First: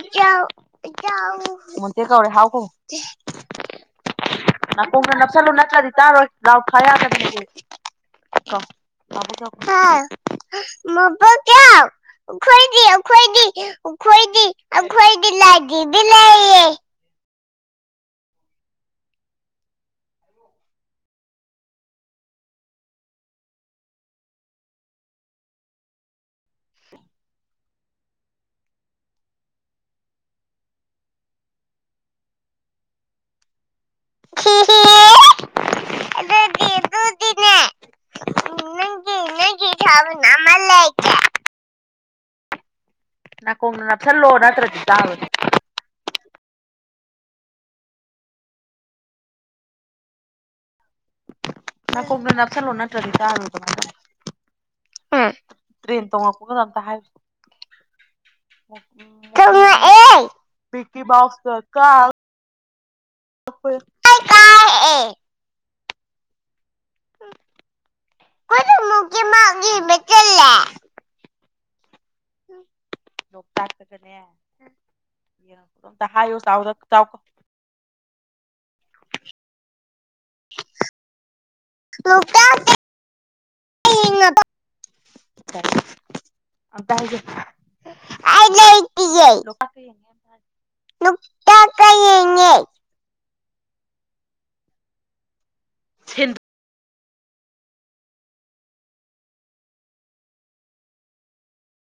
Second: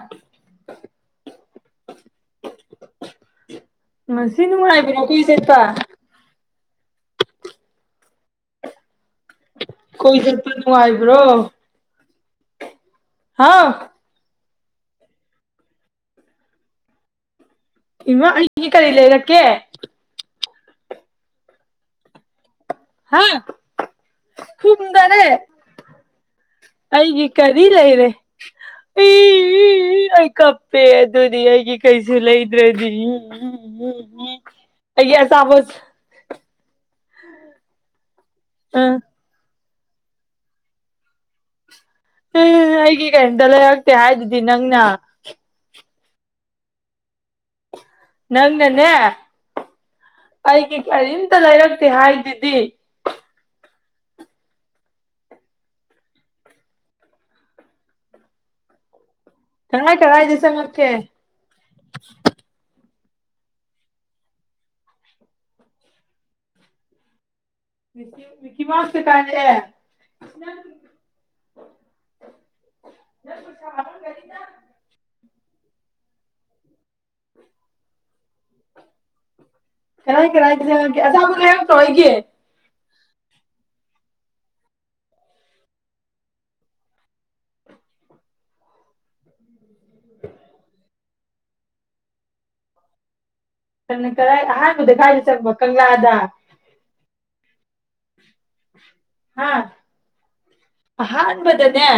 ꯏꯆꯥꯎ ꯏꯆꯥꯎ ꯃꯣꯟꯇꯦꯛ ꯀꯧꯔꯦ ꯍꯥꯎ ꯈꯨꯝꯃꯣ ꯉꯁꯤ ꯅꯨꯡꯉꯥꯏꯕ꯭ꯔꯣ ꯅꯥꯀꯣꯡꯗ ꯀꯣꯏ ꯅꯞꯁꯜꯂꯨ ꯆꯠꯄ ꯅꯠꯇ꯭ꯔꯗꯤ ꯇꯥꯔꯣꯏ ꯂꯥꯎꯗ ꯊꯥ ꯌꯥꯗꯕꯅꯦ ꯁꯦ ꯈꯪ__ ꯃꯥꯕꯣꯛ ꯀꯣꯏ ꯆꯠꯄ ꯅꯨꯡꯉꯥꯏꯕ꯭ꯔꯣ ꯃꯥꯕꯣꯛꯆꯥꯎ ꯑꯈꯣꯏꯗꯤ ꯑꯈꯣꯏꯗꯤ ꯍꯥꯎ ꯑꯈꯣꯏꯗꯤ ꯑꯈꯣꯏꯗꯤ ꯂꯥꯏꯗꯤꯕꯤ ꯂꯩꯌꯦ ꯏꯃꯥ ꯑꯩꯒꯤꯗꯤ ꯀꯔꯤ ꯂꯩꯔꯛꯀꯦ ꯍꯥ ꯈꯨꯝꯗꯔꯦ ꯑꯩꯒꯤ ꯀꯔꯤ ꯂꯩꯔꯦ [unintelligible] ꯑꯩ ꯀꯞꯄꯦ ꯑꯗꯨꯗꯤ ꯑꯩꯒꯤ ꯀꯩꯁꯨ ꯂꯩꯗ꯭ꯔꯗꯤ [unintelligible] ꯑꯩꯒꯤ ꯑꯆꯥꯄꯣꯠ ꯑꯗꯨꯗꯤ [unintelligible] ꯎꯝ ꯑꯩꯒꯤ ꯁꯥꯟꯅꯄꯣꯠ ꯑꯃ ꯂꯩꯒꯦ [unintelligible] ꯑꯩꯒꯤ ꯀꯦꯝꯇ ꯅꯥꯀꯣꯡꯗ ꯂꯩꯔꯛꯇꯦ ꯅꯞꯁꯜꯂꯣ ꯍꯥꯏꯗꯨꯗꯤ ꯅꯠꯇ꯭ꯔꯗꯤ ꯅꯪꯅ ꯇꯥꯔꯣꯏ ꯅꯪꯅ ꯅꯦ [inaudible] ꯑꯩꯒꯤ ꯀꯔꯤꯝꯇ ꯂꯩꯔꯛꯇꯦ ꯅꯥꯀꯣꯡꯗ ꯍꯥꯏꯗꯨꯗꯤ ꯅꯞꯁꯜꯂꯣ ꯅꯠꯇ꯭ꯔꯗꯤ ꯇꯥꯔꯣꯏꯕ ꯃꯤꯗꯤꯀꯣ [unintelligible] ꯍꯨꯝ ꯇ꯭ꯔꯦꯟ ꯇꯣꯡꯉꯛꯄꯒꯗꯣ ꯑꯝꯇꯥ ꯍꯥꯏꯒꯣꯁꯦ [inaudible] ꯀꯔꯥꯏ ꯇꯣꯡꯉꯛꯑꯦ ꯀꯔꯥꯏꯗ ꯆꯪꯉꯛꯀꯦ ꯃꯤꯀꯤ ꯃꯥꯎꯁꯀ ꯀꯥ [unintelligible] ꯑꯩꯈꯣꯏꯌ ꯃꯤꯀꯤ ꯃꯤꯀꯤ ꯃꯥꯎꯁꯇ ꯈꯨꯗꯤꯃꯨꯛꯀꯤ ꯀꯩ ꯀꯥꯁꯦ ꯃꯥꯛ ꯏꯕ ꯆꯜꯂꯦ [inaudible] [unintelligible] ꯂꯣꯛꯇꯛ ꯁꯤꯗꯅꯦ ꯑꯝꯇ ꯍꯥꯏꯋꯣ ꯆꯥꯎꯗ ꯆꯥꯎ ꯀꯔꯥꯏ ꯀꯔꯥꯏꯗ ꯆꯪꯉꯛꯀꯦ ꯑꯆꯥꯄꯣꯠ ꯂꯩꯔꯛ ꯂꯣꯛꯇꯥꯛꯇ [unintelligible] [unintelligible] ꯑꯝꯇ ꯍꯥꯏꯌꯨꯁꯦ ꯑꯩ ꯂꯩꯇꯤꯌꯦ ꯂꯣꯛꯇꯥꯛ ꯀꯤ ꯅꯨꯞꯇꯥꯛꯀ ꯌꯦꯡꯉꯦ ꯀꯅꯥ ꯀꯔꯥꯏ ꯑꯍꯥꯟꯕꯗ ꯀꯥꯏꯗ ꯆꯪꯕ ꯀꯪꯂꯥꯗ [inaudible] [inaudible] ꯁꯦꯟꯗ꯭ꯔꯥꯗꯩ ꯍꯥꯥ [inaudible] [inaudible] ꯑꯍꯥꯟꯕꯗꯅꯦ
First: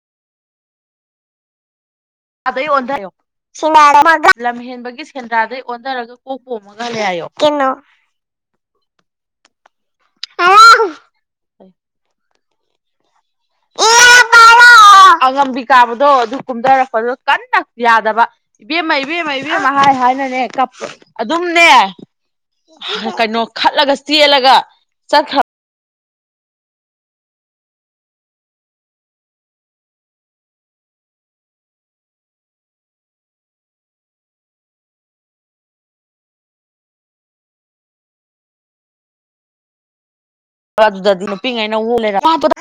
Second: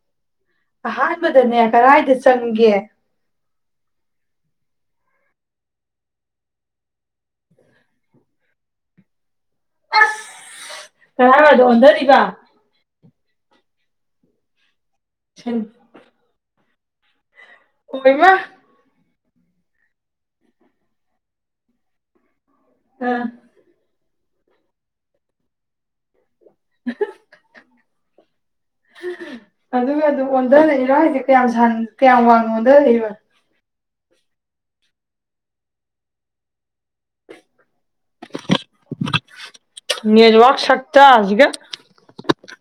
[inaudible] ꯑꯍꯥꯟꯕꯗꯅꯦ ꯀꯔꯥꯏꯗ ꯆꯪ ꯑꯥꯗ ꯌꯣꯟꯗꯥꯏ [unintelligible] [unintelligible] ꯂꯝꯍꯦꯟꯕꯒꯤ ꯁꯦꯟꯗ꯭ꯔꯥꯗꯩ ꯑꯣꯟꯗꯔꯒ ꯀꯣꯛ ꯄꯣꯝꯃꯒ ꯍꯜꯂꯛꯑꯦ ꯍꯥꯏꯌꯣ ꯀꯩꯅꯣ ꯍꯔꯥꯎ ꯀꯔꯥꯏ ꯋꯥꯏꯗ ꯑꯣꯟꯗꯔꯤꯕ ꯑꯉꯝꯕꯤ ꯀꯥꯕꯗꯣ ꯑꯗꯨ ꯀꯨꯝꯗꯔꯛꯄꯨꯗ ꯀꯟꯅ ꯌꯥꯗꯕ ꯑꯣꯏꯃ ꯏꯕꯦꯝꯃ ꯏꯕꯦꯝꯃ ꯏꯕꯦꯝꯃ ꯍꯥꯏ ꯍꯥꯏꯅꯅꯦ ꯀꯞꯄ ꯑꯗꯨꯝꯅꯦ ꯑ [unintelligible] ꯀꯩꯅꯣ ꯈꯠꯂꯒ ꯆꯦꯜꯂꯒ ꯆꯠꯈ꯭ꯔꯕ [inaudible] [unintelligible] ꯑꯗꯨꯒ ꯑꯗꯨꯝ ꯑꯣꯟꯗꯔꯛꯏꯔꯣ ꯍꯥꯏꯁꯦ ꯀꯌꯥꯝ ꯁꯥꯟ ꯀꯌꯥꯝ ꯋꯥꯡꯅ ꯑꯣꯟꯗꯔꯛꯏꯕ [unintelligible] ꯅꯦꯠꯋꯥ꯭ꯔꯛ [unintelligible] ꯑꯗꯨꯗꯗꯤ ꯅꯨꯄꯤꯉꯩꯅ ꯋꯣꯛ ꯂꯩꯔꯝꯃꯦ [inaudible]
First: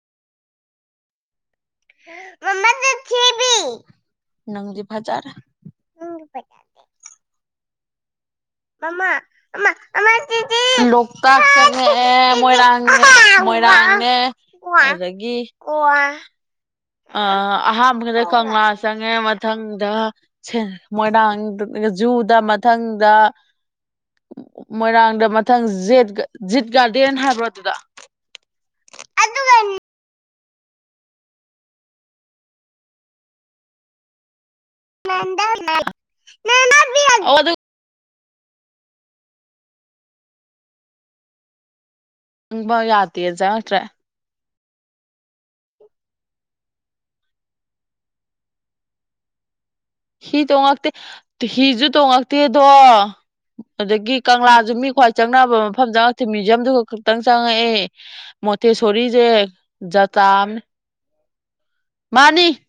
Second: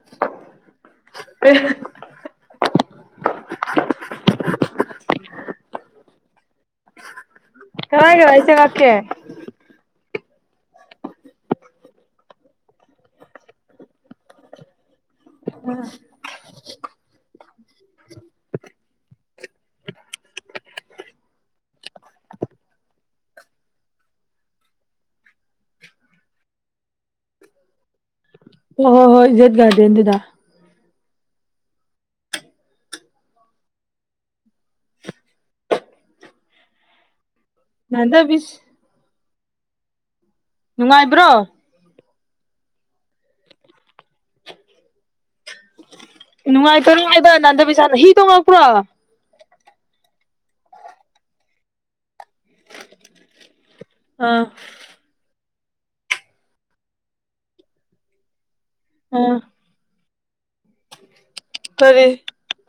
[unintelligible] ꯀꯩ ꯃꯥꯃꯥ ꯁꯛꯊꯤꯕꯤ ꯅꯪꯗꯤ ꯐꯖꯥꯔꯦ [unintelligible] ꯃꯃꯥ ꯃꯥ ꯑꯃꯥ ꯁꯤꯖꯤ ꯂꯣꯛꯇꯥꯛ ꯆꯪꯉꯛꯑ ꯃꯣꯏꯔꯥꯡ [unintelligible] ꯃꯣꯏꯔꯥꯡꯅꯦ [unintelligible] ꯑꯗꯥꯒꯤ [unintelligible] ꯑ ꯑꯍꯟꯕꯒꯤꯗꯥ ꯀꯪꯂꯥ ꯆꯪꯉꯛꯑꯦ ꯃ ꯃꯊꯪꯗ ꯁꯦꯟ ꯃꯣꯏꯔꯥꯡ [unintelligible] ꯖꯨꯗ ꯃꯊꯪꯗ ꯃꯣꯏꯔꯥꯡꯗ ꯃꯊꯪ ꯖꯦꯠ ꯖꯤꯠ ꯒꯥꯔꯗꯦꯟ ꯍꯥꯏꯕ꯭ꯔꯣ ꯑꯗꯨꯗꯣ ꯍꯣꯏ ꯍꯣꯏ ꯍꯣꯏ ꯖꯦꯠ ꯒꯥꯔꯗꯦꯟꯗꯨꯗ [unintelligible] ꯑꯣ ꯑꯗꯨ ꯅꯥꯟꯗꯕꯤꯁ ꯅꯨꯡꯉꯥꯏꯕ꯭ꯔꯣ ꯇꯨꯝꯕꯥ ꯌꯥꯗꯦꯅ ꯆꯪꯉꯛꯇꯔꯦ ꯅꯨꯡꯉꯥꯏꯇꯔꯣ ꯍꯥꯏꯕꯥ ꯅꯟꯗꯕꯤ ꯁꯥꯟꯅꯥ ꯍꯤ ꯇꯣꯡꯉꯛꯄ꯭ꯔꯣ ꯍꯤ ꯇꯣꯡꯉꯛꯇꯦ ꯍꯤꯁꯨ ꯇꯣꯡꯉꯛꯇꯦꯗꯣ [inaudible] ꯑꯗꯒꯤ ꯑꯥ ꯀꯪꯂꯁꯨ ꯃꯤ ꯈ꯭ꯋꯥꯏ ꯆꯪꯅꯕ ꯃꯐꯝ ꯆꯪꯉꯛꯇꯦ ꯃ꯭ꯌꯨꯖꯝ ꯗꯨ ꯈꯛꯇꯪ ꯆꯪꯉꯛꯑꯦ ꯃꯣꯇꯦꯁꯣꯔꯤꯁꯦ ꯎꯝ ꯖꯇꯥ ꯑꯝꯅꯤ ꯀꯔꯤ ꯃꯥꯅꯤ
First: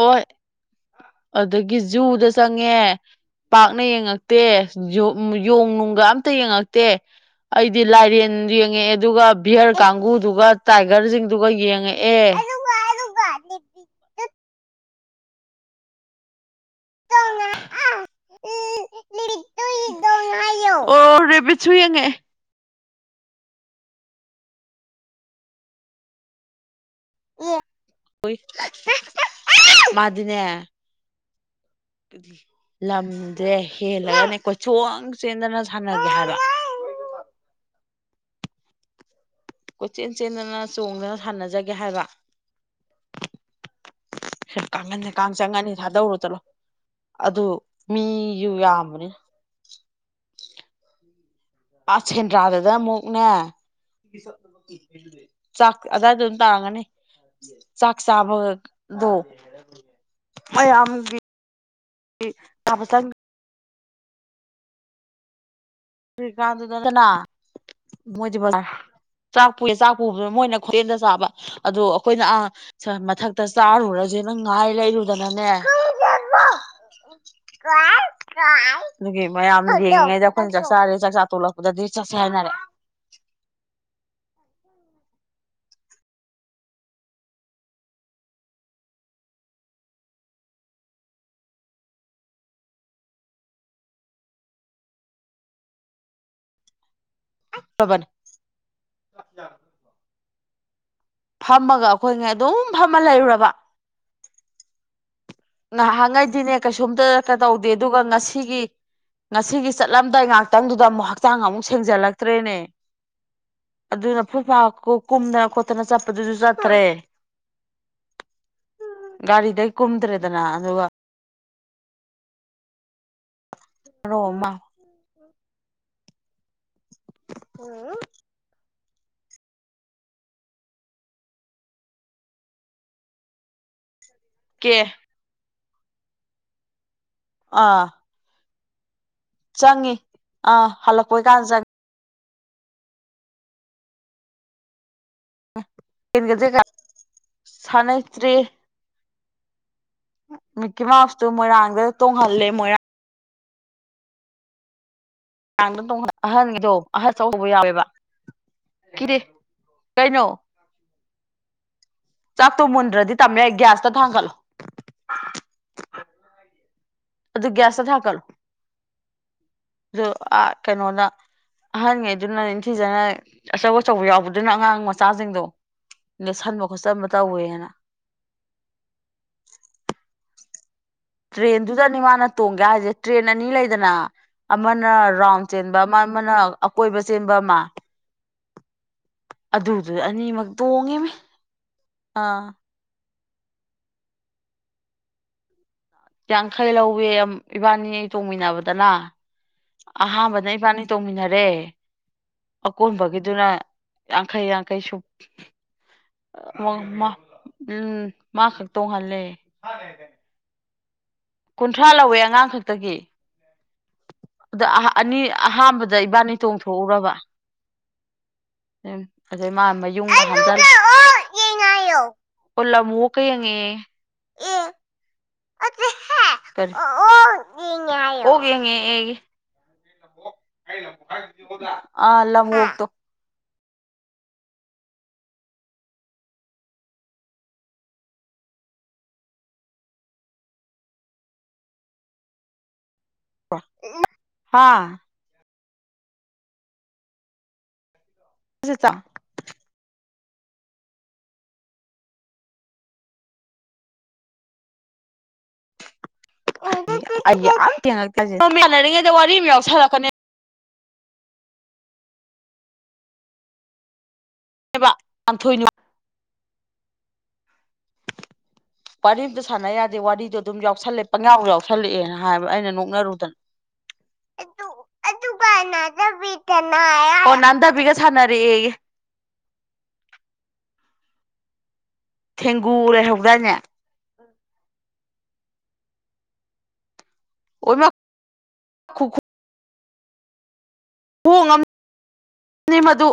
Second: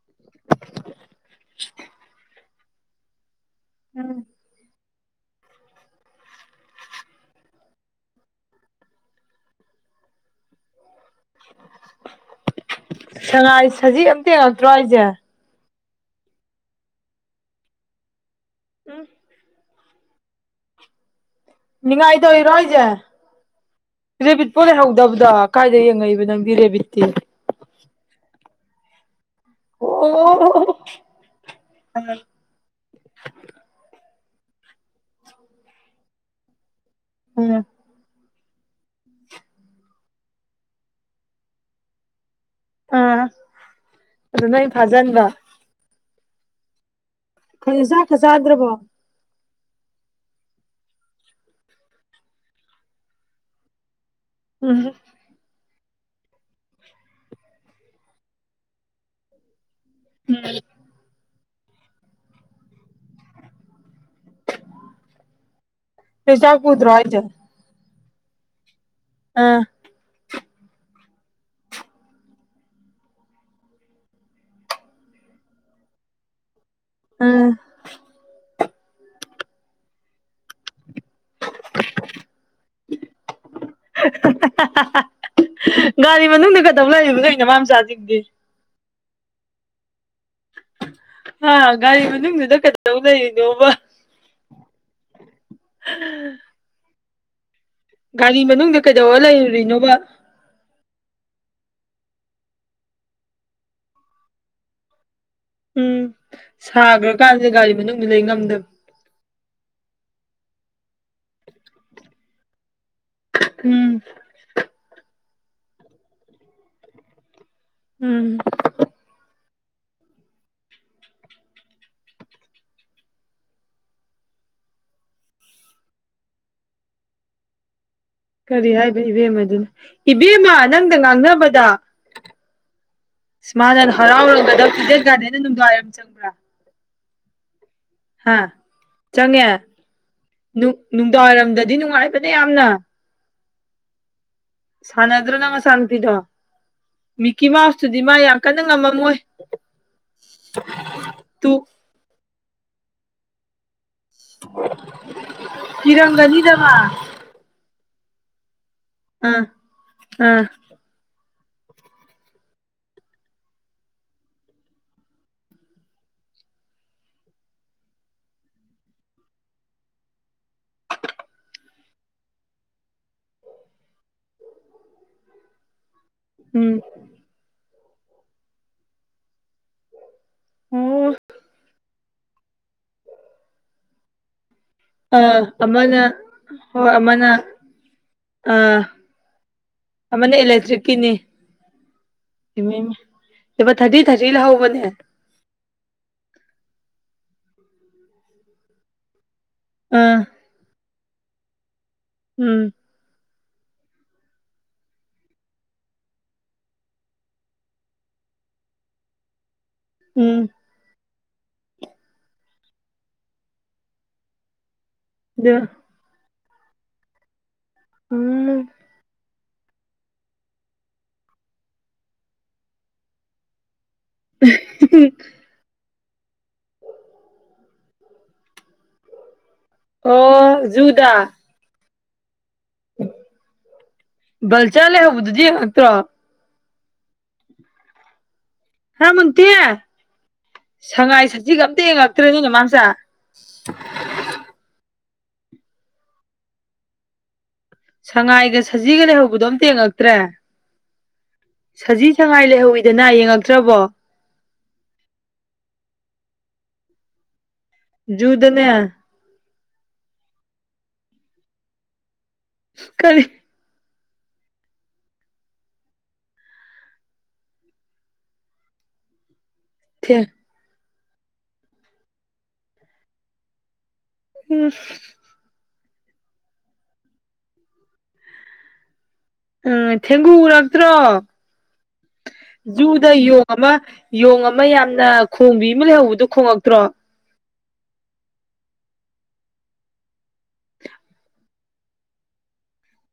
ꯑꯣꯏ ꯑꯗꯨꯒꯤ ꯖꯨꯗ ꯆꯪꯉꯦ ꯄꯥꯛꯅ ꯎꯝ ꯌꯦꯡꯉꯛꯇꯦ ꯌꯣ ꯌꯣꯡ ꯅꯨꯡꯒ ꯑꯝꯇ ꯌꯦꯡꯉꯛꯇꯦ ꯑꯩꯗꯤ ꯂꯥꯏꯔꯦꯟ ꯌꯦꯡꯉꯛꯑꯦ ꯑꯗꯨꯒ ꯚꯤꯌꯔ ꯀꯥꯡꯒꯨꯗꯨꯒ ꯇꯥꯏꯒꯔꯁꯤꯡ ꯗꯨꯒ ꯌꯦꯡꯉꯛꯑꯦ [inaudible] ꯁꯉꯥꯏ ꯁꯖꯤ ꯑꯝꯇ ꯌꯧꯇ꯭ꯔꯣ ꯍꯥꯏꯖꯦ ꯑꯨꯝ [unintelligible] ꯍꯥꯏꯌꯣ ꯑꯣ ꯔꯦꯕꯤꯠ ꯅꯤꯡꯉꯥꯏ ꯇꯧꯔꯤꯔꯣ ꯍꯥꯏꯖꯦ? ꯔꯦꯕꯤꯠꯄꯣ ꯂꯩꯍꯧꯗꯕꯗꯣ ꯀꯥꯏꯗꯩ ꯌꯦꯡꯉꯛꯏꯕ ꯅꯪꯗꯤ ꯔꯦꯕꯤꯠꯇꯤ? [unintelligible] ꯑꯣ ꯑꯣ ꯑꯣ [unintelligible] ꯀꯗꯤ ꯂꯝꯖꯦ ꯍꯦꯜꯂꯒꯅꯦ ꯀꯣꯏꯆꯣꯡ ꯆꯦꯟꯗꯅ [unintelligible] ꯁꯥꯟꯅꯒꯦ ꯍꯥꯏꯕ [unintelligible] ꯀꯣꯏꯆꯦꯟ ꯆꯦꯟꯗꯅ ꯆꯣꯡꯗꯅ ꯁꯥꯟꯅꯖꯒꯦ ꯍꯥꯏꯕ? ꯑꯥ꯫ ꯑꯗꯨ ꯁꯦ ꯅꯣꯏ ꯀꯥꯡꯒꯟꯁꯦ ꯐꯥꯖꯟꯕ ꯀꯥꯡ ꯆꯪꯉꯅꯤ ꯊꯥꯗꯧꯔꯣ ꯆꯠꯂꯣ ꯑꯗꯨ ꯑꯩꯈꯣꯏ ꯆꯥꯛꯀ ꯃꯤꯁꯨ ꯆꯥꯗ꯭ꯔꯕꯣ ꯌꯥꯝꯕꯅꯤ ꯑꯥ ꯁꯦꯟꯗ꯭ꯔꯥꯗꯗꯥ ꯑꯃꯨꯛꯅꯦ ꯎꯝ [unintelligible] ꯆꯥꯛ ꯑꯗꯥꯏꯗ ꯑꯗꯨꯝ ꯇꯥꯔꯝꯒꯅꯤ ꯆꯥꯛ ꯆꯥꯕ ꯒꯥ ꯗꯣ ꯃꯌꯥꯝꯒꯤ [unintelligible] ꯆꯥꯕꯥ ꯆꯪ ꯍꯦꯟꯖꯥꯡ ꯄꯨꯗ꯭ꯔꯣ ꯆꯪꯈ꯭ꯔꯤꯀꯥꯟꯗꯨꯗꯅ ꯍꯥꯏꯖꯦ? ꯃꯣꯏꯗꯤ ꯕꯖꯥꯔ ꯆꯥꯛ ꯑꯥ ꯄꯨꯏꯌꯦ ꯆꯥꯛ ꯄꯨꯕꯗꯨ ꯃꯣꯏꯅ ꯍꯦꯇꯦꯟꯗ ꯆꯥꯕ ꯑꯗꯨ ꯑꯈꯣꯏꯅ ꯑꯥ ꯆꯥ ꯃꯊꯛꯇ ꯆꯥꯔꯨꯔꯖꯦꯅ ꯉꯥꯏ ꯂꯩꯔꯨꯗꯅꯅꯦ ꯑꯥ [unintelligible] [unintelligible] ꯑꯗꯨꯒꯤ ꯃꯌꯥꯝ ꯌꯦꯡꯉꯤꯉꯦꯗ ꯑꯈꯣꯏꯅ ꯆꯥꯛ ꯆꯥꯔꯦ ꯆꯥꯛꯆꯥ ꯇꯣꯂꯛꯄꯗꯗꯤ ꯆꯠꯁꯦ ꯍꯥꯏꯅꯔꯦ [unintelligible] ꯒꯥꯔꯤ ꯃꯅꯨꯡꯗ ꯀꯩꯗꯧ ꯂꯩꯔꯤꯕ ꯅꯣꯏ ꯅꯃꯥꯝꯆꯥꯁꯤꯡꯗꯤ? ꯍꯥ ꯒꯥꯔꯤ ꯃꯅꯨꯡꯗꯨꯗ ꯀꯗꯧ ꯂꯩꯔꯤꯅꯣꯕ? [unintelligible] [unintelligible] ꯇꯕꯅꯦ ꯒꯥꯔꯤ ꯃꯅꯨꯡꯗ ꯀꯩꯗꯧꯔ ꯂꯩꯔꯨꯔꯤꯅꯣꯕ? ꯐꯝꯃꯒ ꯑꯈꯣꯏ ꯉꯩ ꯑꯗꯨꯝ ꯐꯝꯃ ꯂꯩꯔꯨꯔꯕ꯫ ꯎꯝ ꯅꯍꯥꯟꯉꯩꯗꯤꯅꯦ ꯀꯩꯁꯨꯝꯇꯥꯀꯥ ꯁꯥꯈ꯭ꯔꯀꯥꯟꯁꯤꯗ ꯇꯧꯗꯦ ꯒꯥꯔꯤ ꯑꯗꯨꯒ ꯃꯅꯨꯡꯗ ꯂꯩ ꯉꯁꯤꯒꯤ ꯉꯝꯗꯕ ꯉꯁꯤꯒꯤ ꯆꯠꯂꯝꯗꯥꯏ ꯉꯥꯛꯇꯪꯗꯨꯗ ꯑꯃꯨꯛ ꯍꯛꯆꯥꯡ ꯑꯃꯨꯛ ꯁꯦꯡꯖꯜꯂꯛꯇ꯭ꯔꯦꯅꯦ ꯎꯝ ꯑꯗꯨꯅ ꯐꯨꯠ ꯐꯥ ꯀꯨꯛ ꯀꯨꯝꯗꯅ ꯈꯣꯠꯇꯅ ꯆꯠꯄꯗꯨꯁꯨ ꯆꯠꯇ꯭ꯔꯦ ꯎꯝ ꯒꯥꯔꯤꯗꯩ ꯀꯨꯝꯗ꯭ꯔꯦꯗꯅ ꯑꯗꯨꯒ ꯃꯔꯣ ꯑꯃ [unintelligible] ꯀꯔꯤ ꯍꯥꯏꯕ ꯏꯕꯦꯝꯃꯗꯨꯅ ꯏꯕꯦꯝꯃ ꯅꯪꯗ ꯉꯥꯡꯅꯕꯗ [unintelligible] ꯃꯅꯥ ꯍꯔꯥꯎꯔꯝꯒꯗꯧ ꯀꯦ ꯏꯤꯗꯦꯟ ꯒꯥꯔꯗꯦꯟꯗ ꯅꯨꯡꯗꯥꯡ ꯋꯥꯏꯔꯝ ꯆꯪꯕ꯭ꯔꯥ? ꯑꯥ꯫ ꯍꯥ ꯆꯪꯉꯦ ꯆꯪꯉꯤ ꯑꯥ ꯅꯨꯡ ꯍꯜꯂꯛꯄꯩ ꯅꯨꯡꯗꯥꯡ ꯀꯥꯟꯗ ꯋꯥꯏꯔꯝꯗꯗꯤ ꯅꯨꯡꯉꯥꯏꯕꯅꯦ ꯌꯥꯝꯅ ꯁꯟꯅꯥꯗ꯭ꯔꯣ ꯅꯪ ꯅꯆꯥ ꯅꯨꯄꯤꯗꯣ? ꯆꯪꯉꯤ ꯃꯤꯀꯤ ꯃꯥꯎꯁꯇꯨꯗꯤ ꯃꯥ ꯌꯥꯝ ꯀꯟꯅꯥ ꯉꯝꯃꯝꯃꯣꯏ ꯃꯤꯀꯤ ꯃꯥꯎꯁꯇꯣ ꯇꯨ ꯃꯣꯏꯔꯥꯡꯗꯩ ꯇꯣꯡ ꯍꯜꯂꯦ ꯃꯣꯏꯔꯥꯡ [unintelligible] ꯀꯥꯥꯡꯗ ꯇꯣꯡꯍꯟ ꯀꯤꯔꯝꯒꯅꯤꯗ ꯃꯥ ꯑꯍꯟꯒꯤꯗꯣ ꯑꯍꯟ ꯆꯧ ꯆꯧꯕ ꯌꯥꯎꯋꯦꯕ ꯀꯤꯗꯦ ꯑꯥ ꯀꯩꯅꯣ? ꯑꯥ ꯆꯥꯛꯇꯣ ꯃꯨꯟꯗ꯭ꯔꯗꯤ ꯇꯝꯃꯣꯌꯥꯏ ꯒ꯭ꯌꯥꯁꯇ ꯊꯥꯡꯒꯠꯂꯣ ꯑꯗꯨ ꯒ꯭ꯌꯥꯁꯇ ꯊꯥꯛꯀꯠꯂꯣ ꯑꯗꯨ ꯑꯥ ꯀꯩꯅꯣꯅ ꯑꯍꯟꯉꯩꯗꯨꯅ ꯅꯤꯡꯊꯤꯖꯅ ꯑꯆꯧ ꯑꯆꯧꯕ ꯌꯥꯎꯕꯗꯨꯅ ꯑꯉꯥꯡ ꯃꯆꯥꯁꯤꯡꯗꯣ ꯅꯦꯠꯁꯟꯕ ꯎꯝ ꯈꯣꯠꯆꯟꯕ ꯇꯧꯋꯦꯅ [unintelligible] ꯇ꯭ꯔꯦꯟꯗꯨꯗꯅꯤ ꯃꯥꯅ ꯇꯣꯡꯒꯦ ꯍꯥꯏꯁꯦ ꯇ꯭ꯔꯦꯟ ꯑꯅꯤ ꯂꯩꯗꯅ? ꯑꯃꯅ ꯔꯥꯎꯟ ꯆꯦꯟꯕ ꯑꯃ ꯑꯃꯅ ꯍꯣꯏ ꯑꯀꯣꯏꯕ ꯑꯃꯅ ꯆꯦꯟꯕ ꯑꯃ? ꯑꯥ꯫ ꯑꯗꯨꯗꯨ ꯑꯃꯅꯥ ꯑꯅꯤꯃꯛ ꯇꯣꯡꯉꯤꯃꯤ ꯏꯂꯦꯛꯇ꯭ꯔꯤꯛꯀꯤꯅꯤ꯫ ꯑꯥ ꯂꯨꯄꯥ ꯊꯥꯔꯇꯤ ꯊꯥꯔꯇꯤ ꯂꯍꯧꯕꯅꯦ꯫ ꯌꯥꯡꯈꯩ ꯂꯧꯋꯤ ꯏꯕꯥꯅꯤ ꯑꯩ ꯇꯣꯡꯃꯤꯟꯅꯕꯗꯅ ꯑꯥ ꯑꯍꯥꯥꯟꯕꯅ ꯏꯕꯥꯅꯤ ꯇꯧꯃꯤꯟꯅꯔꯦ꯫ ꯎꯝ꯫ ꯀꯣꯟꯕꯒꯤꯗꯨꯅ ꯌꯥꯡꯈꯩ ꯌꯥꯡꯈꯩ ꯁꯨ ꯎꯝ ꯃꯥ ꯈꯛ ꯇꯣꯡꯍꯜꯂꯦ꯫ ꯎꯝ꯫ ꯀꯨꯟꯊ꯭ꯔꯥ ꯂꯧꯋꯦ ꯑꯉꯥꯡ ꯈꯛꯇꯒꯤ꯫ ꯑꯗ ꯑꯅꯤ ꯗ ꯑꯍꯥꯥꯟꯕꯗ ꯏꯕꯥꯅꯤ ꯇꯣꯡꯊꯣꯛꯎꯔꯕ ꯎꯝ ꯎꯝ꯫ ꯑꯗꯩ ꯃꯥ ꯃꯌꯨꯝꯂꯝꯃꯨꯀ ꯌꯦꯡꯉꯛꯑꯣ ꯀꯨꯜ ꯑꯃꯨꯛꯀ ꯌꯦꯡꯉꯛꯑꯦ꯫ ꯑꯦ [unintelligible] ꯑꯗꯨꯍꯦ ꯌꯦꯡꯉꯦ ꯍꯥꯏꯌꯣ ꯑꯣꯛ ꯌꯦꯡꯉꯥꯛꯑꯦꯌꯦ꯫ ꯑꯣ ꯖꯨꯗꯥ꯫ ꯑ ꯂꯝ ꯑꯣꯛꯇꯣ꯫ ꯕꯥꯜꯆꯔ ꯂꯩ ꯍꯧꯕꯗꯨꯗꯤ ꯌꯦꯡꯉꯛꯇ꯭ꯔꯣ꯫ ꯍꯥ ꯃꯨꯟꯇꯦ ꯁꯉꯥꯏ ꯁꯖꯤꯒ ꯑꯝꯇ ꯌꯦꯡꯉꯛꯇ꯭ꯔꯦ ꯅꯣꯏ ꯅꯃꯥꯝ ꯆꯥ꯫ ꯍꯥꯥ꯫ ꯁꯉꯥꯏꯒ ꯆꯦꯆꯥ ꯁꯖꯤꯒ ꯂꯩꯍꯧ ꯕꯨꯗꯣꯝ ꯑꯃꯇ ꯌꯦꯡꯉꯛꯇ꯭ꯔꯦ ꯁꯖꯤ ꯁꯉꯥꯏ ꯂꯩꯍꯧꯋꯤꯗꯅ ꯌꯦꯡꯉꯛꯇ꯭ꯔꯕꯣ꯫ ꯁꯣꯝ ꯃꯤ ꯖꯨꯗꯅꯦ ꯁꯥꯅꯔꯤꯉꯩꯗ ꯋꯥꯔꯤ ꯑꯃꯨꯛ ꯌꯥꯎꯁꯂꯛꯀꯅꯤ ꯀꯔꯤ ꯊꯣꯏ [inaudible] ꯋꯥꯔꯤ ꯑꯃꯇ ꯁꯥꯟꯅ ꯌꯥꯗꯦ ꯊꯦ ꯋꯥꯔꯤꯗꯨ ꯑꯗꯨꯝ ꯌꯥꯎꯁꯜꯂꯦ ꯄꯪꯌꯥꯥꯎ ꯌꯥꯎꯁꯜꯂꯛꯑꯦꯅ ꯍꯥꯏꯕ ꯑꯩꯅ ꯅꯣꯛꯅꯔꯨꯗꯅ꯫ ꯎꯝ꯫ ꯑꯗꯨꯒ ꯑꯣ ꯅꯥꯗꯕꯤꯒ ꯁꯅꯔꯛꯑꯦ꯫ ꯎꯝ ꯊꯦꯡꯒꯨ ꯎꯔꯛꯇ꯭ꯔꯣ ꯊꯦꯡꯒꯨ ꯖꯨꯗ ꯌꯣꯡ ꯂꯩꯍꯧꯗꯥꯏꯅꯦ ꯑꯃꯥ ꯌꯣꯡ ꯑꯃ ꯌꯥꯝꯅ ꯈꯣꯡꯕꯤ ꯑꯃ ꯂꯩꯍꯧꯕꯗꯣ ꯈꯣꯡꯉꯛꯇ꯭ꯔꯣ꯫ ꯑꯣꯏ ꯃꯥ꯫ ꯈꯨꯈꯣꯡ ꯑꯃꯅꯦ ꯃꯗꯨ꯫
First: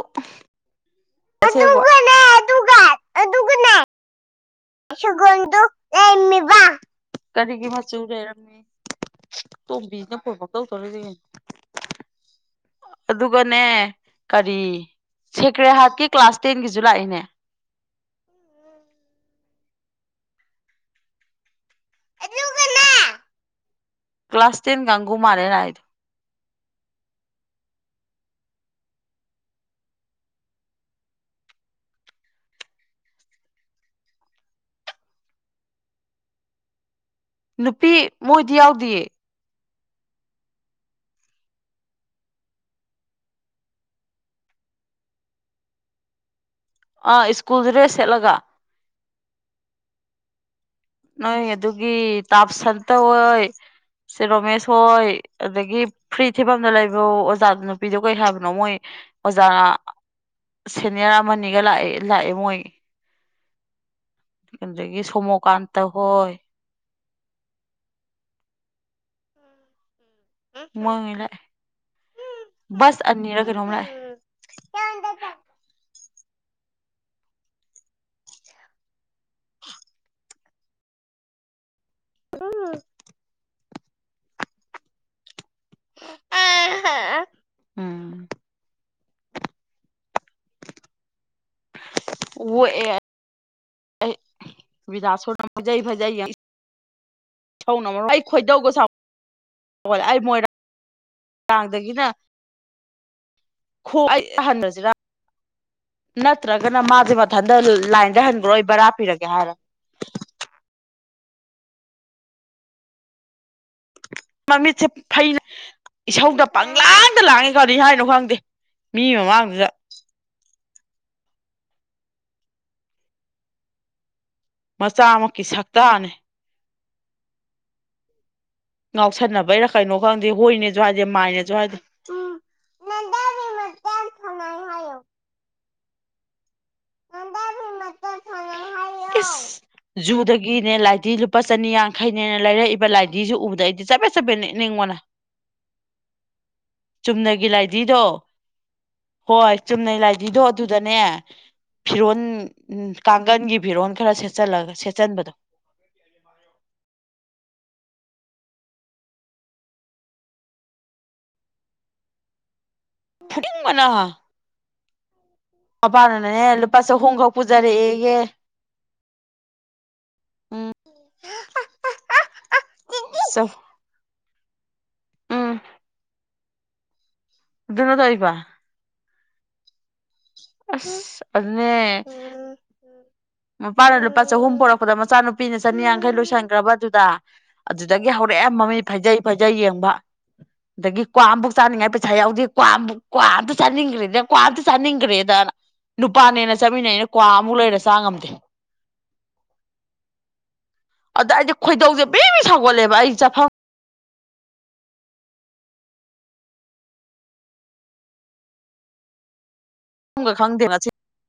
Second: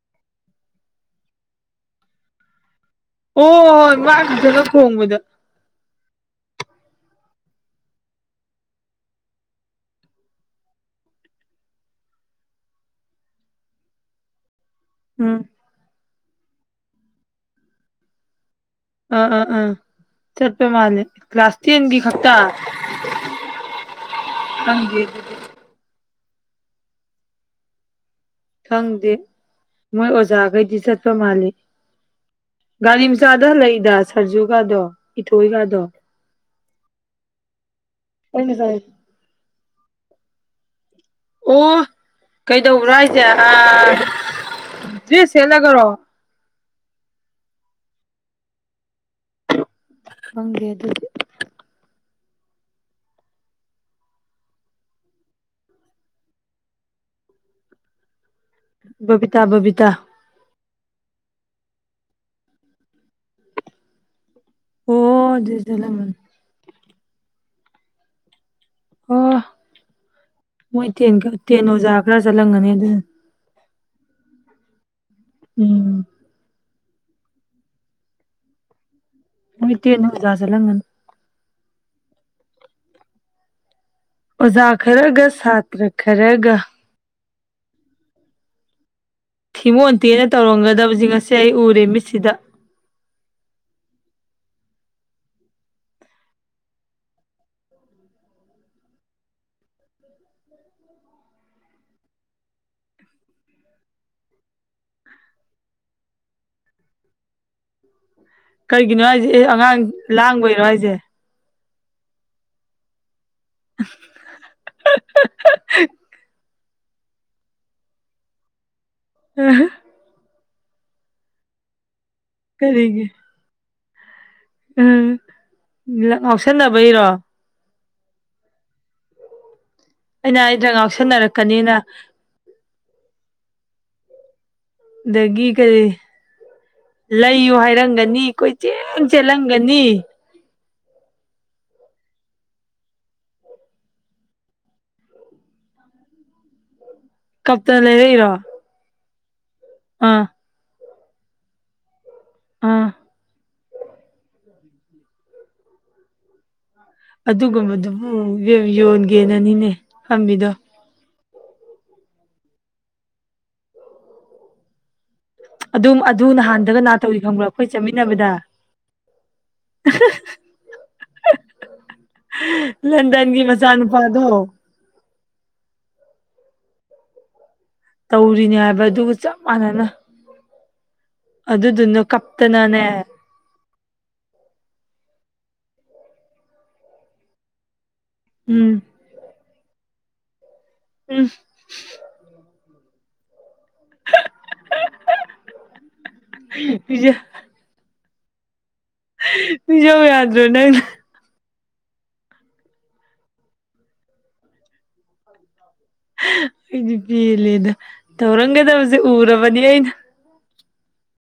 ꯑꯗꯨꯒꯅꯦ ꯑꯗꯨꯒꯥ ꯑꯥ ꯑꯣ [unintelligible] ꯁꯥꯒꯣꯜꯗꯨ ꯂꯩꯔꯝꯃꯤꯕ ꯀꯔꯤꯒꯤ ꯃꯆꯨ ꯂꯩꯔꯝꯃꯤ꯫ ꯇꯣꯝꯕꯤ ꯁꯤꯅꯥ ꯐꯣꯟ ꯄꯨꯡꯇꯧ ꯇꯧꯔꯩꯁꯤ ꯀꯩꯅꯣ꯫ ꯑꯗꯨꯒꯅꯦ ꯀꯔꯤ ꯎꯝ ꯁꯦꯀ꯭ꯔꯦꯍꯠꯀꯤ ꯀ꯭ꯂꯥꯁ ꯇꯦꯟꯒꯤꯁꯨ ꯂꯥꯛꯏꯅꯦ꯫ ꯑ ꯑꯥ ꯑꯥ ꯆꯠꯄꯥ ꯃꯥꯜꯂꯦ꯫ ꯀ꯭ꯂꯥꯁ ꯇꯦꯟꯒꯤ ꯈꯛꯇ [inaudible] ꯑꯗꯨꯒꯅꯦ ꯍꯔꯦ ꯔꯥꯏꯗꯨ꯫ ꯈꯪꯗꯦ ꯃꯣꯏ ꯑꯣꯖꯥꯈꯩꯗꯤ ꯆꯠꯄ ꯃꯥꯜꯂꯤ꯫꯫ ꯒꯥꯔꯤ ꯃꯆꯥꯗ ꯍꯜꯂꯥꯛꯏꯗ ꯁꯔꯖꯨꯒꯥꯗꯣ ꯏꯊꯣꯏꯒꯗꯣ꯫ ꯅꯨꯄꯤ ꯑꯩ ꯃꯣꯏꯗꯤ ꯉꯁꯥꯏ ꯌꯥꯎꯗꯤꯌꯦ꯫ ꯑꯣ ꯀꯩꯗꯧꯕ꯭ꯔꯥ ꯍꯥꯏꯁꯦ ꯗ꯭ꯔꯦꯁ ꯁꯦꯠꯂꯒꯔꯣ꯫ ꯑꯥ ꯁꯀꯨꯜ ꯗꯔꯦꯁ ꯁꯦꯠꯂꯒ꯫ ꯍꯪꯗꯦ ꯑꯗꯨꯗꯤ꯫ ꯅꯣꯏ ꯑꯗꯨꯒꯤ ꯇꯥꯕꯁꯟꯇ ꯍꯣꯏ꯫ ꯁꯔ ꯔꯣꯃꯦꯁ ꯍꯣꯏ ꯑꯗꯒꯤ ꯐ꯭ꯔꯤ ꯊꯤꯕꯝꯗ ꯂꯩꯕ ꯑꯣꯖꯥꯗꯨ ꯅꯨ ꯄꯤꯗꯝꯗꯣ ꯀꯩ ꯍꯥꯏꯕꯅꯣ ꯃꯣꯏ ꯕꯕꯤꯇꯥ ꯑꯣꯖꯥ ꯕꯕꯤꯇꯥ ꯁꯦꯅꯤꯌꯔ ꯑꯃꯅꯤꯒ ꯂꯥꯛꯑꯦ ꯂꯥꯛꯑꯦ ꯃꯣꯏ꯫ ꯑꯗꯨꯗꯒꯤ ꯑꯣ ꯑꯗꯨꯗꯤ ꯁꯣꯃꯣꯀꯥꯟꯇ ꯆꯠꯂꯝꯃꯅꯤ ꯍꯣꯏ꯫ ꯑꯣ ꯃꯣꯏ ꯇꯦꯟ ꯇꯦꯟ ꯑꯣꯖꯥ ꯈꯔ ꯆꯠꯂꯝꯒꯅꯤ ꯑꯗꯨꯅꯅꯤ꯫ ꯅꯤꯔ ꯀꯩꯅꯣ ꯂꯥꯛꯏ ꯎꯝ ꯃꯣꯏ ꯇꯦ ꯕꯖꯥꯔ ꯆꯠꯂꯝꯒꯅꯤ [unintelligible] ꯑꯣꯖꯥ ꯈꯔꯒ ꯁꯥꯇ꯭ꯔ ꯈꯔꯒ [unintelligible] ꯎꯝ ꯍꯤꯃꯣꯟꯇꯤꯅ ꯇꯧꯔꯝꯒꯗꯕꯁꯤ ꯉꯁꯤ ꯑꯩ ꯎꯔꯦ ꯃꯤꯠꯁꯤꯗ ꯑꯣꯛꯑꯦ ꯑꯩ ꯕꯤꯗꯥꯥꯁꯣꯔꯅ ꯐꯖꯩ ꯐꯖꯩ ꯑꯩ ꯈꯣꯏꯗꯧꯒ ꯁꯥꯎ ꯒꯠꯂꯦ ꯑꯩ ꯃꯣꯏꯔꯥꯡ ꯃꯣꯏꯔꯥꯡꯗꯒꯤꯅ ꯈꯣꯡ ꯍꯟꯈꯁꯤꯔ ꯅꯠꯇ꯭ꯔꯒꯅ ꯃꯥꯖꯦ ꯃꯊꯟꯇ ꯂꯥꯏꯟꯗ ꯍꯟ ꯀꯩꯒꯤꯅꯣ ꯍꯥꯏꯖꯦ ꯑꯦ ꯑꯉꯥꯡ ꯂꯥꯡꯕꯩꯔꯣ ꯍꯥꯏꯖꯦ ꯃꯃꯤꯠꯁꯦ ꯐꯩꯅ ꯏꯁꯧꯗ ꯄꯪꯂꯥꯟꯗ ꯂꯥꯡꯉꯤ ꯀꯔꯤ ꯍꯥꯏꯅꯣ ꯈꯪꯗꯦ ꯃꯤ ꯃꯤꯃꯥꯡꯗꯨꯗ ꯀꯔꯤꯒꯤ ꯃꯆꯥꯃꯛꯀꯤ ꯁꯛꯇꯥꯅꯦ ꯁꯟꯅꯕꯩꯔꯣ ꯉꯥꯎꯁꯟꯅꯕꯩꯔ ꯀꯩꯅꯣ ꯈꯪꯗꯦ ꯑꯩꯅ ꯑꯩꯗ ꯍꯣꯏꯅꯦꯖꯨ ꯍꯥꯏꯗꯦ ꯃꯥꯏꯅꯦꯖꯨ ꯉꯥꯎꯁꯟꯅꯔꯛꯀꯅꯤꯅ ꯍꯥꯏꯗꯦ ꯑꯗꯒꯤ ꯀꯔꯤ ꯂꯩꯌꯨ ꯍꯥꯏꯔꯝꯒꯅꯤ ꯀꯣꯏ ꯏꯁ ꯖꯨꯗꯒꯤꯅꯦ ꯂꯥꯏꯙꯤ ꯂꯨꯄꯥ ꯆꯅꯤ ꯌꯥꯡꯈꯩꯅꯦꯅ ꯂꯩꯔꯛꯏꯕ ꯂꯥꯏꯙꯤꯁꯨ ꯎꯕꯗ ꯑꯩꯗꯤ ꯆꯄꯦꯠ ꯆꯠꯄꯦꯠ ꯅꯦꯠꯅꯤꯡꯕꯅ ꯆꯨꯝꯅꯒꯤ ꯀꯞꯇꯅ ꯂꯥꯏꯙꯤꯗꯣ ꯂꯩꯔꯛꯏꯔꯣ ꯍꯣꯏ ꯆꯨꯝꯅꯩ ꯑꯥ ꯂꯥꯏꯗꯤꯗꯣ ꯑꯗꯨꯗꯅꯦ ꯐꯤꯔꯣꯟ ꯑꯥ ꯀꯥꯡꯒꯟꯒꯤ ꯐꯤꯔꯣꯟ ꯈꯔ ꯁꯦꯠꯆꯜꯂꯒ ꯁꯦꯠꯆꯟꯕꯗꯣ ꯑꯗꯨꯒꯨꯝꯕꯗꯨꯕꯨ ꯏꯕꯦꯝꯃ ꯌꯣꯟꯒꯦꯅꯅꯤꯅꯦ ꯐꯝꯃꯤꯗꯣ ꯐꯨꯅꯤꯡꯕꯅ ꯑꯗꯨꯝ ꯑꯗꯨ ꯃꯄꯥꯅꯅꯦ ꯂꯨꯄꯥ ꯅꯍꯥꯟꯗꯒ ꯅꯥ ꯆꯍꯨꯝ ꯇꯧꯔꯤ ꯈꯛ ꯈꯪꯕ꯭ꯔꯥ ꯑꯩꯈꯣꯏ ꯄꯨꯖꯔꯛꯑꯦꯌꯦ ꯆꯠꯃꯤꯟꯅꯕꯗ ꯎꯝ ꯂꯟꯗꯟꯒꯤ ꯃꯆꯥꯅꯨꯄꯥꯗꯣ ꯎꯝ ꯑꯗꯨꯅ ꯇꯧꯏꯕ ꯇꯧꯔꯤꯅꯦ ꯍꯥꯏꯕ ꯑꯗꯨꯒ ꯆꯞ ꯃꯥꯟꯅꯅ ꯑꯁ ꯑꯗꯨꯗꯨꯅ ꯑꯗꯨꯅꯦ ꯀꯞꯇꯅꯅꯦ ꯃꯄꯥꯅ ꯂꯨꯄꯥ ꯆꯍꯨꯝ ꯄꯣꯔꯛꯄꯗ ꯃꯆꯥꯅꯨꯄꯤꯅ ꯆꯅꯤ ꯌꯥꯡꯈꯩ ꯂꯣꯏꯁꯤꯟꯈ꯭ꯔꯕ ꯑꯗꯨꯗ ꯑꯗꯨꯗꯒꯤ ꯍꯧꯔꯛ ꯑꯦ ꯎꯝ ꯃꯃꯤꯠ ꯐꯩꯖꯩ ꯐꯩꯖꯩ ꯌꯦꯡꯕ ꯑꯗꯒꯤ ꯀ꯭ꯋꯥ ꯎꯝ ꯑꯃꯐꯥꯎ ꯆꯥꯅꯤꯡꯉꯥꯏ ꯄꯩꯥ ꯄꯩꯁꯥ ꯌꯥꯎꯗꯦ ꯀ꯭ꯋꯥ ꯀ꯭ꯋꯥ ꯑꯝꯇ ꯆꯠꯅꯤꯡꯈ꯭ꯔꯦꯗꯦ ꯀ꯭ꯋꯥ ꯑꯝꯇ ꯆꯥꯅꯤꯡꯈ꯭ꯔꯦꯗꯅ ꯅꯨꯄꯥꯅꯦꯅ ꯆꯠꯃꯤꯠꯅꯩꯅꯦ ꯄꯤꯖ ꯀ꯭ꯋꯥ ꯑꯃꯨꯛ ꯂꯩꯔ ꯆꯥ ꯉꯝꯗꯦ ꯄꯤꯖꯧ ꯌꯥꯗ꯭ꯔꯣ ꯅꯪ ꯑꯗ ꯑꯩꯗꯤ ꯈꯣꯏꯗꯧꯖꯦ ꯕ꯭ꯔꯤ ꯕ꯭ꯔꯤ ꯁꯧꯒꯠꯂꯦꯕ ꯑꯩ ꯆꯠꯐꯝ ꯑꯩꯗꯤ ꯄꯦꯜꯂꯦꯗ ꯇꯧꯔꯝꯒꯗꯕꯖꯦ ꯎꯔꯕꯅꯤ ꯑꯩꯅ ꯆꯠꯐꯝ ꯈꯪꯗꯦꯕ